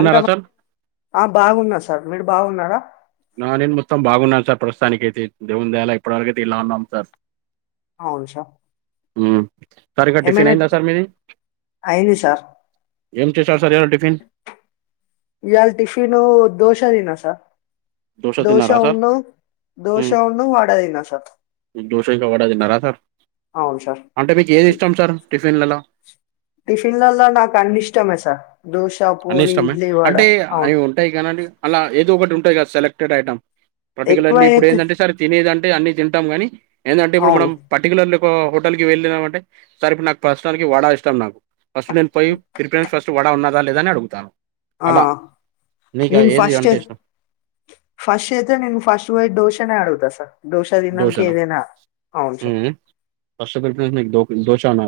అంత బా సార్ ఆ బాగున్నా సార్ మీరు బాగున్నారా నా నేను మొత్తం బాగున్నాను సార్ ప్రస్తుతానికి ఐతే దేవుని దయ వల్ల ఇప్పటివరకైతే ఇలా ఉన్నాం సార్ అవును సార్ ఉ సార్ ఇంకా టిఫిన్ ఏమైనా అయిందా సార్ మీది అయింది సార్ ఏం చేశారు సార్ ఈరోజు టిఫిన్ ఇయాల టిఫిన్ దోశ తిన్న సార్ దోశ తిన్నారా సార్ దోశను దోషను వడ తిన్న సార్ దోష ఇంకా వడ తిన్నారా సార్ అవును సార్ అంటే మీకు ఏది ఇష్టం సార్ టిఫిన్లలో టిఫిన్లలా నాకు అన్నిష్టమే సార్ దోశ పూరి ఇడ్లీ వడ అవును టాయి కదండి అలా ఏదో ఒకటి ఉంటాయి కదా సెలక్టెడ్ ఐటమ్ ఎక్కువ పర్టికులర్లీ ఇప్పుడు అయితే ఏందంటే సర్ తినేదంటే అన్ని తింటాం కానీ ఏందంటే ఇప్పుడు అవును మనం పర్టికులర్లీ ఒక హోటల్కి వెళ్ళినా అంటే సార్ ఇప్పుడు నాకు ప్రస్తుతానికి వడ ఇష్టం నాకు ఫస్ట్ నేను పోయి ప్రిపరేషన్ ఫస్ట్ వడ ఉన్నదా లేద అని అడుగుత ఆ నేను ఫస్ట్ అంటే ఇష్టం ఫస్ట్ అయితే నేను ఫస్ట్ పోయ్ దోశనే ఆడగుతా సార్ దోశ తిన్నంకే దోశనా ఏదైనా అవును సార్ హ్మ్. ఫస్ట్ ప్రిఫెరెన్స్ మీకు దో ధోషా నా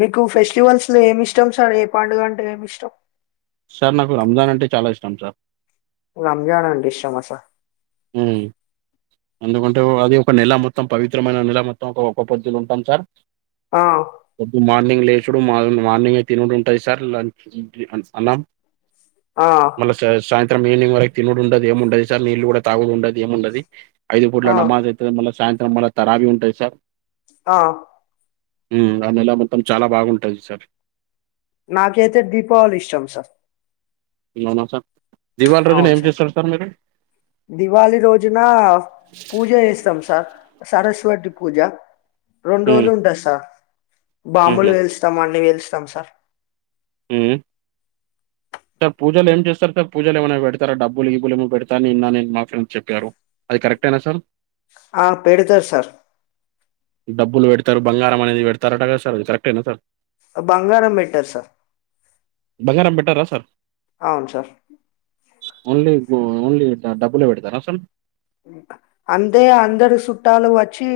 మీకు ఫెస్టివల్స్ లో ఏమి ఇష్టం సార్ ఏ పండుగ అంటే ఏమి ఇష్టం సార్ నాకు రంజాన్ అంటే చాలా ఇష్టం సార్ రంజాన్ అంటె ఇస్టమా సార్ ఉమ్ ఎందుకంటే అది ఒక నెల మొత్తం పవిత్రమైన నెల మొత్తం ఒక ఒక్క పొద్దులు ఉంటాం సార్ ఆ డు మార్నింగ్ లేసుడు మా మార్నింగ్యి తినుడు ఉంటది సార్ లంచ్ అన్నా ఆ సాయంత్రం ఈవినింగ్ వరకు తినుడుండది ఏముండది సార్ నీళ్లు కూడా తాగుఉండది ఏముండది ఐదు పూట్ల ఆ నమాజ్ అయితే మళ్ళీ సాయంత్రం మళ్ళా తరాబీ ఉంటది సార్ ఆ ఉమ్ ఆ నెల మొత్తం చాలా బాగుంటది సార్ నాకైతే దీపావళి ఇష్టం సార్ అవునా సార్ దివాళి రోజున ఏం చేస్తారు సార్ మీరు దివాళి రోజునా పూజ చేస్తాం సార్ సరస్వతి పూజ రెండు హ్మ్. రోజులు ఉంటద్ సార్ బాంబులు హుహు. పెలుస్తాం అన్ని పెలుస్తాం సార్ ఉ సార్ పూజలు ఏం చేస్తారు. సార్ పూజలు ఏమైనా పెడతార డబ్బులు గిబ్బులు ఏమన్నా పెడతార అని ఇన్న నేను మా ఫ్రెండ్స్ చెప్పారు. అది కరెక్టేనా సార్ ఆ పెడుతారు సార్ డబ్బులు పెడతారు బంగారం అనేది పెడతారట కద సార్ అది కరక్టేనా సార్ బంగారం పెట్టారు సార్ బంగారం పెట్టరా సార్ అవును సార్ ఓన్లీ ఓన్లీ డబ్బులే పెడతారా సార్ అందే అందరు చుట్టాలు వచ్చి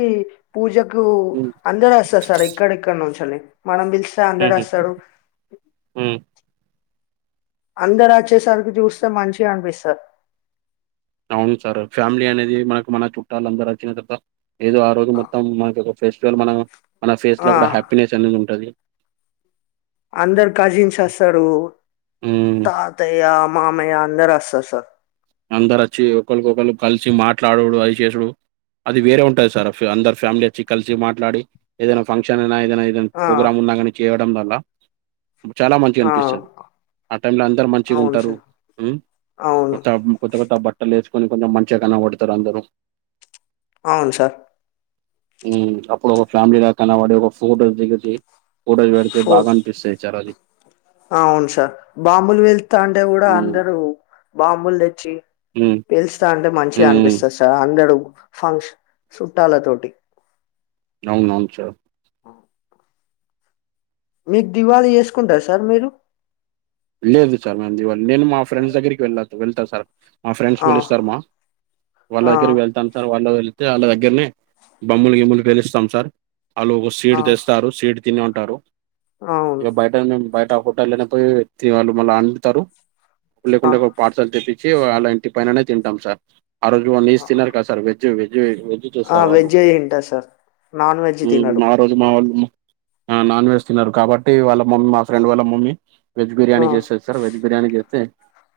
పూజకు ఉమ్, అందరు వస్తర్ సార్ ఏక్కడెక్కడ నుంచెల్లీ మనం పిలిస్తే అందరు ఉమ్, వస్తారు. ఉమ్. అందరు ఆచ్చేసరికి చూస్తే మంచిగా అనిపిస్తాది. అవును సార్ ఫ్యామిలీ అనేది మనకు మన చుట్టాలు అందరు వచ్చిన తర్వాత ఏదో ఆ రోజు మొత్తం మనకు ఒక ఫెస్టివల్ మనం మన ఫేస్ ఆ లో కూడా హ్యాపీనెస్ అనేది ఉంటది. అందరు కజిన్స్ వస్తారు. ఉమ్. తాతయ్య మామయ్య అందరు వస్తరు సార్ అందరు వచ్చి ఒకరిఒకళ్ళు కలిసి వచ్చి మాట్లాడుతడు అది చేసుడు అది వేరే ఉంటుది. సార్ అందరు ఫ్యామిలీ వచ్చి కలిసి మాట్లాడి ఏదైనా ఫంక్షన్ అయినా ఏదైనా ఆ ప్రోగ్రామ్ ఉన్నా కానీ చేయడం వల్ల చాలా మంచిగా ఆ అనిపిస్తది. ఆ టైమ్ లో అందరు మంచిగా అవును ఉంటారు సార్ హ్ అవును కొత్త కొత్త కొత్త బట్టలు వేసుకొని కొంచెం మంచిగా కనపడతారు అందరు అవును సార్ అప్పుడు ఒక ఫ్యామిలీల కనపడి ఒక ఫోటోస్ దిగీతే కూటలు పెడితే ఫోర్ బాగా అనిపిస్తాది చ్చారు అది అవును సార్ బాంబులు పెలుతంటే కూడా ఉమ్ అందరు బాంబులు తెచ్చి హ్ పేలుస్తా అంటే మంచిగా అనిపిస్తది సార్ అందరూ ఫంక్షన్ చుట్టాల తోటి అవునువును సార్ మీకు దివాళీ చేసుకుంటార సార్ మీరు లేదు సార్ మేము దీవాలి నేను మా ఫ్రెండ్స్ దగ్గరికి వెళ్ళ వెళ్తా సార్ మా ఫ్రెండ్స్ ఆ పీలుస్తారు మా వాళ్ళ ఆ దగ్గర వెళ్తాను. సార్ వాళ్ళు వెళ్తే వాళ్ళ దగ్గరనే బమ్ములు గిమ్ములు పేలుస్తాం సార్ వాళ్ళు ఒక ఆ స్వీట్ తెస్తారు. స్వీట్ తినేఉంటారు అవును ఇగా బయట బయట హోటల్ ల పోయి వాళ్ళు మళ్ళ వాళ్ళు అండు తరు ఆ లేకుంటే మల్ల పార్సల్ తెప్పించి అళ ఇంటి పైననే తింటాం. సార్ ఆ రోజు నిస్ ఆ తిన్నారు కదా సార్ వెజ్ వెజ్ వెజ్ ఆ చేస్తారు వాళ్ళు వెజ్జ్ తింటా సార్ నాన్ వెజ్ ఉమ్, తినరు ఆ రోజు మా వాళ్ళు నాన్ వెజ్ తిన్నారు. కాబట్టి వాళ్ళ మమ్మీ మా ఫ్రెండ్ వాళ్ళ మమ్మీ వెజ్ ఆ బిర్యానీ చేస్తది. సార్ వెజ్ బిర్యానీ చేస్తే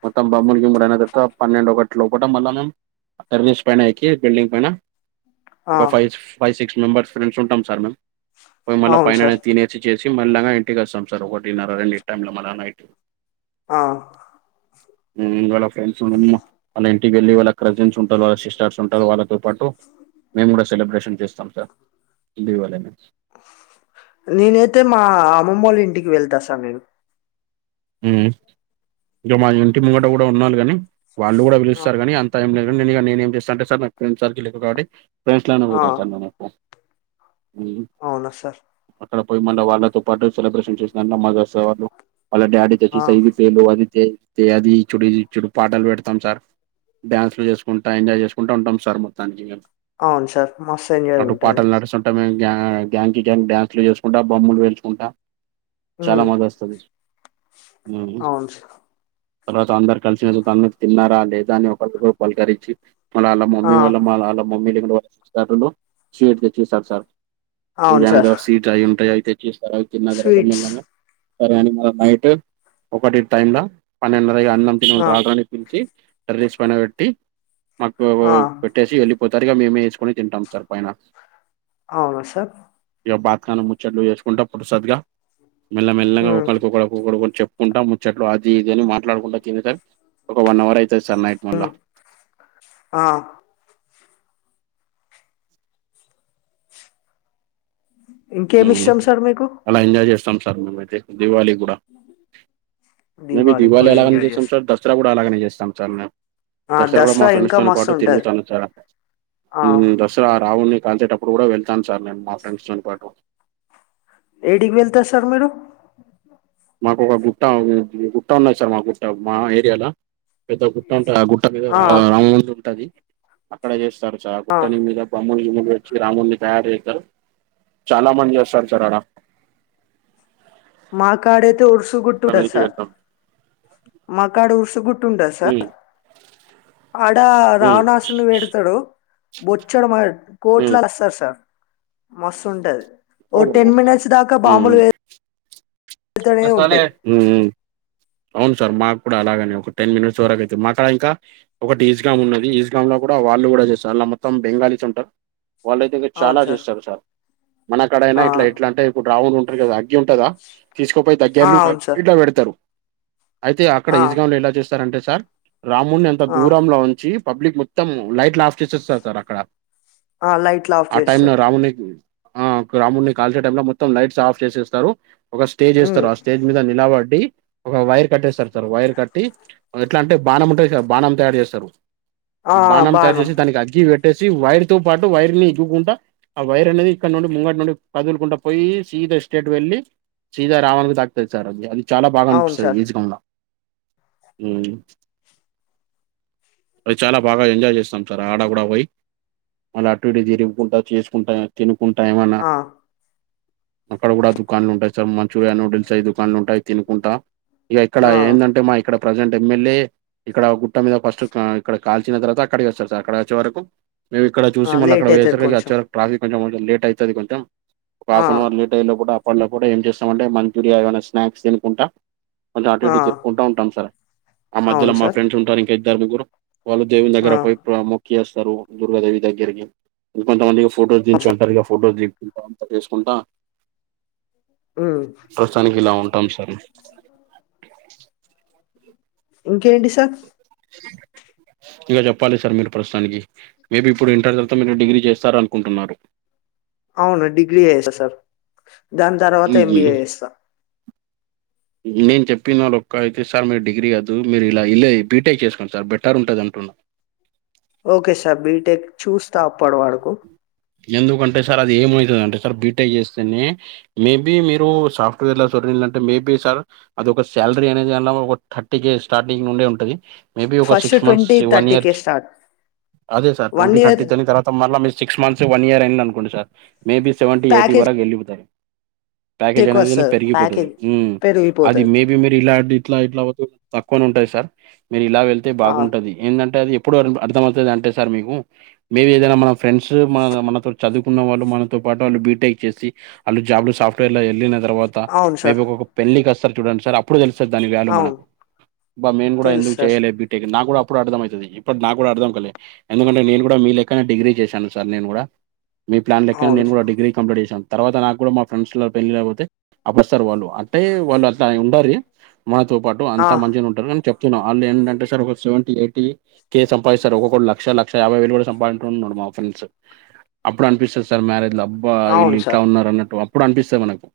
మొత్తం బమ్మలు గుములు అయిన తర్వాత పన్నెండు ఒకటీ లోపటం మళ్ళా మేము టర్నిస్ పైన ఏకి బిల్డింగ్ పైన ఆ ఒక five five six members friends ఉంటాం సార్ మేము పో మళ్ళా అవును పైననే సార్ తినే చ్చ చేసి మేళ్ల్లగా ఇంటికి వస్తాం సార్ ఒకటినర రెండిటి టైమ్ లో మల్ల నైట్ ఆ హ్మ్ వాళ్ళ ఫ్రెండ్స్ ఉన్నా అమ్మ వల్ల ఇం ఇంటికి వెళ్లి వాళ్ళ కజీన్స్ ఉంటారు. వాళ్ళ సిస్టర్స్ ఉంటారు. వాళ్ళతో పాటు మేము కూడా సెలబ్రేషన్ చేస్తాం. సార్ దీవలీని నేనైతే మా అమ్మమ్మ వాళ్ళ ఇంటికి వెళ్తా సార్ నేను హ్ ఇంకా మా ఇంటి ముంగట కూడా ఉన్నారు కాని వాళ్ళు కూడా ఆ పిలుస్తారు. కానీ అంత ఏం లేదు నేను ఇగ ఏం చేస్తా అంటె సార్ నాకు ఫ్రెండ్స్ సర్కిల్ ఎక్కువ కాబట్టి ఫ్రెండ్స్ లనే ఆ! పోత సరు నేను ఉ అవునా సార్ అక్కడ పోయి మళ్ళీ వాళ్ళతో పాటు సెలబ్రేషన్ చేసిన [unintelligible] వాళ్ల డాడీ తో ఆ! పాటు పేలు అది అది చుడి చుడి పాటాలు పెడతాం సార్ డ్యాన్స్లు చేసుకుంటా ఎంజాయ్ చేసుకుంటా ఉంటాం సార్ మొత్తానికి ఇగ అవును సార్. మస్తు ఎంజాయ్ అటు ఉంటది. పాటలు నడుస్ గ్యాంగ్ కి గ్యాంగ్ డ్యాన్సులు చేసుకుంటా బాంబులు పేల్చుకుంటా చాలా హ్మ్. మళ్లీ వస్తారు ఉమ్ అవును సార్. తర్వాత అందరు కలిసిన తన తిన్నారా లేదా అని ఒకరికి ఒకరు పలకరించి మళ్ళ వాళ్ళ ఆ! మమ్మీ వాళ్ళ మళ్ళ వాళ్ళ మమ్మీ స్వీట్ తెచ్చిర్రు సార్ పూజా అవును అయిన సార్. తర్వాత స్వీటు అయ్యి ఉంటాయి అయితే ఇస్తారు అవి తిన్న స్వీట్స్. తర్వాత సరే అని నైట్ ఒకటి టైం లా పన్నెండున్నరగా అన్నం తినండి ఆ! రారా అని పిలిచి టెర్రస్ పైన పెట్టి మాకు ఆ! పెట్టేసి వెళ్ళిపోతారు ఇగ మేమే వేసుకొని తింటాం సార్ పైన అవునా సార్ ఇగ బాత్కాన ముచ్చట్లు వేసుకుంటా పులసత్క మెల్లమెల్లగా హ్మ్. ఒక్కొక్కడు ఒక్కొక్కడు చెప్పుకుంటా ముచ్చట్లు అది ఇది అని మాట్లాడుకుంటా తినేసరికి ఒక వన్ అవర్ అవుతుంది సార్ నైట్ మళ్ళా ఆ ఇంకేమి ఉమ్ ఇష్టం సార్ మీకు అలా ఎంజాయ్ చేస్తాం సార్ మేమైతే దీవాళికి కూడా మేము దీపావళికి దీవాళికి కూడా ఎలాగా ఎంజాయ్ చేస్తాం చేస్ సర్ దసరా కూడా అలాగనే చేస్తాం సార్ మేం ఆ! దసరా కూడా మా ఫ్రెండ్స్ ఇంకా తో మస్తు పాటు ఉంటది. తిరుగుతాను సారా ఆ! దసరా రావున్ని కాల్చేటప్పుడు కూడా వెళ్తాను సార్ నేను మా ఫ్రెండ్స్నీ తో పాటు ఏడికి వెళ్తారు సార్ మీరు మాకు ఒక గుట్ట గుట్ట ఉన్నది సార్ మా గుట్ట మా ఏరియాలో పెద్ద గుట్ట ఉంటది ఆ గుట్ట మీద ఆ! రా రాముని గుట్ట అది అక్కడ చేస్తారు సార్ ఆ గుట్టని మీద బాంబులు గిమ్ములు తెచ్చి రావున్ని తయారు చేతారు చాలా మంది వస్తారు సార్ ఆడ మా కాడ అయితే ఉర్సు గుట్ట ఉంటది మీదకి సార్ వెళ్తాం మా కాడ ఉర్సు గు సార్ ఉమ్ ఆడ ఉమ్ రావణాసురు పెడతాడు బొచ్చడు ఉమ్ కోట్లాలు వస్తారు సార్ మస్తు ఉంటది ఓ ఉమ్ ఉమ్ టెన్ మినిట్స్ దాకా బాంబులు పె [unintelligible] ఊ ఊ అవును సార్ మాకు కూడా అలాగనే ఒక టెన్ మినిట్స్ వరకు అయితే మాక్కడ ఇంకా ఒకటి ఈజ్గాం ఉన్నది ఈజ్గాం లో కూడా వాళ్ళు కూడా చేస్తారు అలా మొత్తం బెంగాలీస్ ఉంటారు వాళ్ళయితే ఇంకా చాలా చేస్తారు సార్ మన కాడైనా ఆ ఇట్లా ఎట్లా అంటే ఇప్పుడు [unintelligible] ఉంటారు కదా తగ్గి ఉంటుందా తీసుకోపోయి ఆ దగ్గర్ల అవును సార్ ఇట్లా పెడతారు అయితే అక్కడ ఆ ఈజగాంలో ఎలా చేస్తారంటే సార్ రామున్ని అంతా ఆ దూరంలో ఉంచి పబ్లిక్ మొత్తం లైట్ ఆఫ్ చేసేస్తారు సార్ అక్కడ ఆ లైట్లు ఆఫ్ ఆ టైమ్ లో చేస్తారు రావున్ని ఆ రామున్నీ కాల్చే టై లో మొత్తం లైట్స్ ఆఫ్ చేసేస్తారు ఒక స్టేజ్ ఉమ్ వేస్తారు ఆ స్టేజ్ మీద నిలబడి ఒక వైర్ కట్టేస్తారు సార్ వైర్ కట్టి ఎట్లా అంటే బాణం ఉంటదిగా సార్ బాణం తయారు చేస్తారు ఆ బాణం తయారు బాను చేసి దానికి అగ్గి పెట్టేసి వైర్ తో పాటు వైర్ ని ఇగ్గుకుంట ఆ వైర్ అనేది ఇక్కడ నుండి ముంగటి నుండి కదులుకుంటా పోయి సీద స్టేట్ వెళ్లి సీదా రావున్ని తాకుతది సార్ అది అది చాలా బాగానీ అవును సార్ ఉ అది చాలా బాగా ఎంజాయ్ చేస్తాం సార్ ఆడ కూడా పోయి మళ్ళ అటుంటి తిరుగుకుంటా చేసుకుంటా తినుుకుంటా ఏమన్నా ఆ అక్కడ కూడా దుకాన్లు ఉంటాయి. సార్ మంచూరియా, నూడిల్స్ దుకాన్లు ఉంటాయి. తికుంటా ఇక ఇక్కడ ఆ ఏంటంటే మా ఇక్కడ ప్రజెంట్ ఎమ్మెల్యే ఇక్కడ గుట్ట మీద ఫస్ట్ ఇక్కడ కాల్చిన తర్వాత అక్కడికి వస్తారు. సార్ అక్కడకి వచ్చే వరకు మేము ఇక్కడ చూసి ఆ మళ్ళీ లేట్ అక్కడ అయితది వేసరికి వచ్చ కొంచెం ట్రాఫక్ కొంచెం లేట్ అవుతుంది. కొంచం ఒక ఆ హాఫ్ అన్ అవర్ లేట్ కూడా అప్పట్లో కూడా ఏం చేస్తామంటే మంచూరియా ఏమైనా స్నాక్స్ తికుంటా కొంచెం అటు ఆ ఇటు తిరుగుకుంటూ ఉంటాం. సార్ ఆ మధ్యలో అవును మా సార్ ఫ్రెండ్స్ ఉంటారు. ఇంకా ఇద్దరు ముగ్గురు వాళ్ళు దేవుని ఆ దగ్గర పోయి మొక్కి అస్తారు. దుర్గాదేవి దగ్గరికి కొంతమంది ఫోటో అవును దించ సార్ అంటారుగా ఫోటో తీిారు అంతా చేసుకుంటా అ ప్రస్తుతానికి ఇలా ఉంటాం సార్ ఇంకేంటి సార్ ఇంక చెప్పాలి సార్ మీరు ప్రస్తుతానికి మేబి ఇప్పుడు ఇంటర్ తవాత మీరు డిగ్రీ చేస్తారు అనుకుంటున్నారు. అవును డిగ్రీ చేస్తా సార్ దాని తర్వాత ఈ- ఎంబీఏ చేస్తా. నేను చెప్పిన వాళ్ళు ఒక్క అయితే సార్ మీరు డిగ్రీ కాద్దు మీరు ఇలా ఇల్ బీటెక్ చేసుకోండి సార్ బెటర్ ఉంటుంది. అంటున్నా ఓకే సార్ బీటెక్ చూస్తా అప్పడి వరకు ఎందుకంటే సార్ అది ఏమవుతుంది అంటే సార్. బి టేక్ చేస్తేనే మేబీ మీరు సాఫ్ట్వేర్ లో సోరంటే మేబీ సార్ అది ఒక శాలరీ అనేది అలా ఒక థర్టీ కే స్టార్టింగ్ నుండడి ఉంటది. మేబి ఒక first six months twenty one thirty K years start అదే sir one twenty thirty year దాని తర్వాత మళ్ళీ మీ సిక్స్ మంత్స్ వన్ ఇయర్ అయి అనుకోండి sir maybe seventy eighty package వరకు వెళ్ళిపోతారు. ప్యాకేజ్ ఎక్కువ అనేది వస్తది పెరిగిపోతుంది. ప్యాకేజ్ హ్మ్మ్ అది పెరిగిపోతది మే ఇవి మీరు ఇలా ఇట్లా ఇట్లా తక్కువని ఉంటాయి. సార్ మీరు ఇలా వెళ్తే ఆ బాగుంటది. ఏంటంటే అది ఎప్పుడు అర్థంమవుతుది అంటే సార్ మీకు మేబీ ఏదైనా మన ఫ్రెండ్స్ మన మనతో చదువు ఉన్నవాళ్ళు మనతో పాటు వాళ్ళు బీటెక్ చేసి వాళ్ళు జాబ్లు సాఫ్ట్వేర్ లో వెళ్ళిన తర్వాత అవును మేబీ సార్ ఒక పెళ్ళకి వస్తారు చూడండి. సార్ అప్పుడు తెలుస్తాది దాని వాల్యూ అవును మనకు, అబ్బా మేము కూడా తెలుసు ఎందుకు సార్ చేయలేదు నా కూడా అప్పుడు అర్థమవుతది. ఇప్పుడు నాకు కూడా అర్థం కాలే ఎందుకంటే నేను కూడా మీ లే కానే డిగ్రీ చేశాను. సార్ నేను కూడా మీ ప్లాన్ లెక్క అవును నేను కూడా సార్ డిగ్రీ కంప్లీట్ చేసాం తర్వాత నాకు కూడా మా ఫ్రెండ్స్ లో పెళ్ళి లేకపోతే అప్పుడుస్తారు వాళ్ళు అంటే వాళ్ళు అట్లా ఉండ మనతో పాటు ఆ అంతా మంచిగానే ఉంటారు. చెప్తున్నాం. వాళ్ళు ఏంటంటే సార్ ఒక సెవెంటీ ఎయిటీ కే సంపాదిస్తారు. ఒక్కొకడు లక్ష, లక్ష యాబైవేలు కూడా సంపాించ ఉన్నాడు. మా ఫ్రెండ్స్ అప్పుడు అనిపిస్తుంది సార్ మ్యారేజ్ లో అబ్బా ఇల్ అవును ఇట్ల సార్ ఉన్నారు. అన్నట్టు ఇప్పుడు అనిపిస్తుాంది మనకు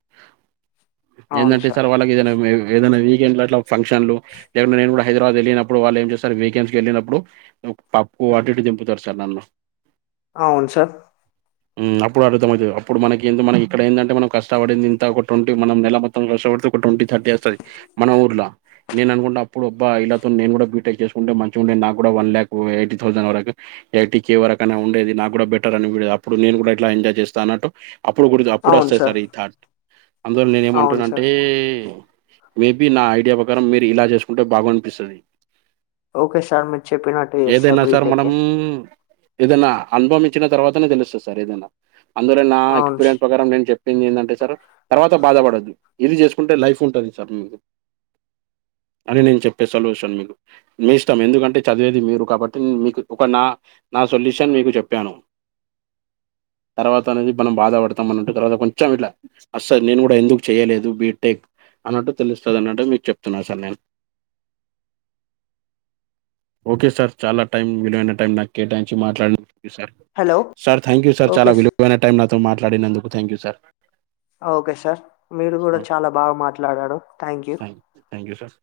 ఏంటంటే సార్ వాళ్ళకి ఏదైనా ఏదైనా వీకండ్లు అట్లా ఫంక్షన్లు లే నేను కూడా హైదబాద్ వెళ్ళినప్పు వాళ్ళు ఏం చేస్త వీకెండ్స్ కి వెళ్ళినప్పుడు నువ్వు పప్పు అటుటు దింపుతారు. సార్ నన్ను అవును సార్ అప్పుడు అర్థమవుతుంది. అప్పుడు మనకి ఇక్కడ ఏంది ఏంటే మనం కష్టపడింది ఇంత ఒక ట్వంటీ మనం నెల మొత్తం కష్టపడుత ట్వంటీ థర్టీ వస్తుంది. మన ఊర్లో నేను అనుకుంటా ఇప్పుడు ఆబ్బా ఇళ్లతో నేను కూడా బీటెక్ చేసుకుంటే మంచిగా ఉండే నాకు కూడా వన్ ల్యాక్ ఎయిటీ థౌజండ్ వరకు ఎయి వరకైనా ఉండేది. నాకు కూడా బెటర్ అనిేది అప్పుడు నేను కూడా ఎలా ఎజాయ్ చేస్తా అనాట్టు అప్పుడు గురూతు అప్పుడు వస్తాయి సార్ ఈ థాట్ అందువల్ల నేను అవును ఏమంటానంటే సార్ మేబి నా ఐడియా ప్రకారం మీరు ఇలా చేసుకుంటే బాగా అనిపిస్తుంది. ఓకే సార్ మీరు చెప్పినట్టు చేస్తా ఏదైనా సార్ బీటెక్ మనం ఏదనా అనుభవించిన తర్వాతనే తెలుస్తుంది. సార్ ఏదైనా అందులో నా అవును ఎక్స్పీరియన్స్ ప్రకారం నేను చెప్ా పెళ్లిలంటే చరు తర్వాత బాధపడద్దు, ఇది చేసుకుంటే లైఫ్ ఉంటుంది సార్. అదె నేను చెప్పే సొల్యూషన్ మీకు. మీ ఇష్టం ఎందుకంటే చదివేది మీరు కాబట్టి మీకు ఒక నా నా సొల్యూషన్ మీకు చెప్యాను తర్వాత అనేది మనం బాధపడతాం అని అంటే తర్వాత కొంచెం ఇట్లా అస్సల్ నేను గుడ ఎందుకు చెయలేదు బీటెక్ అన్నట్టు తెలుస్తుంది అన్నట్టు మీకు చెప్తున్నా సార్ నేను అ ఓకే సార్, చాలా టైం విలువైన టైం నాక్ కేటాయించి మాట్లాడి sir, hello sir thank you sir okay చాలా విలు వైన టైం నాతో మాట్లాడినందుకు థ్యాంక్యూ సార్ ఓకే సార్ మీరు గుడ చాలా బాగా మాట్లాడారు థ్యాంక్ యూ. Thank you sir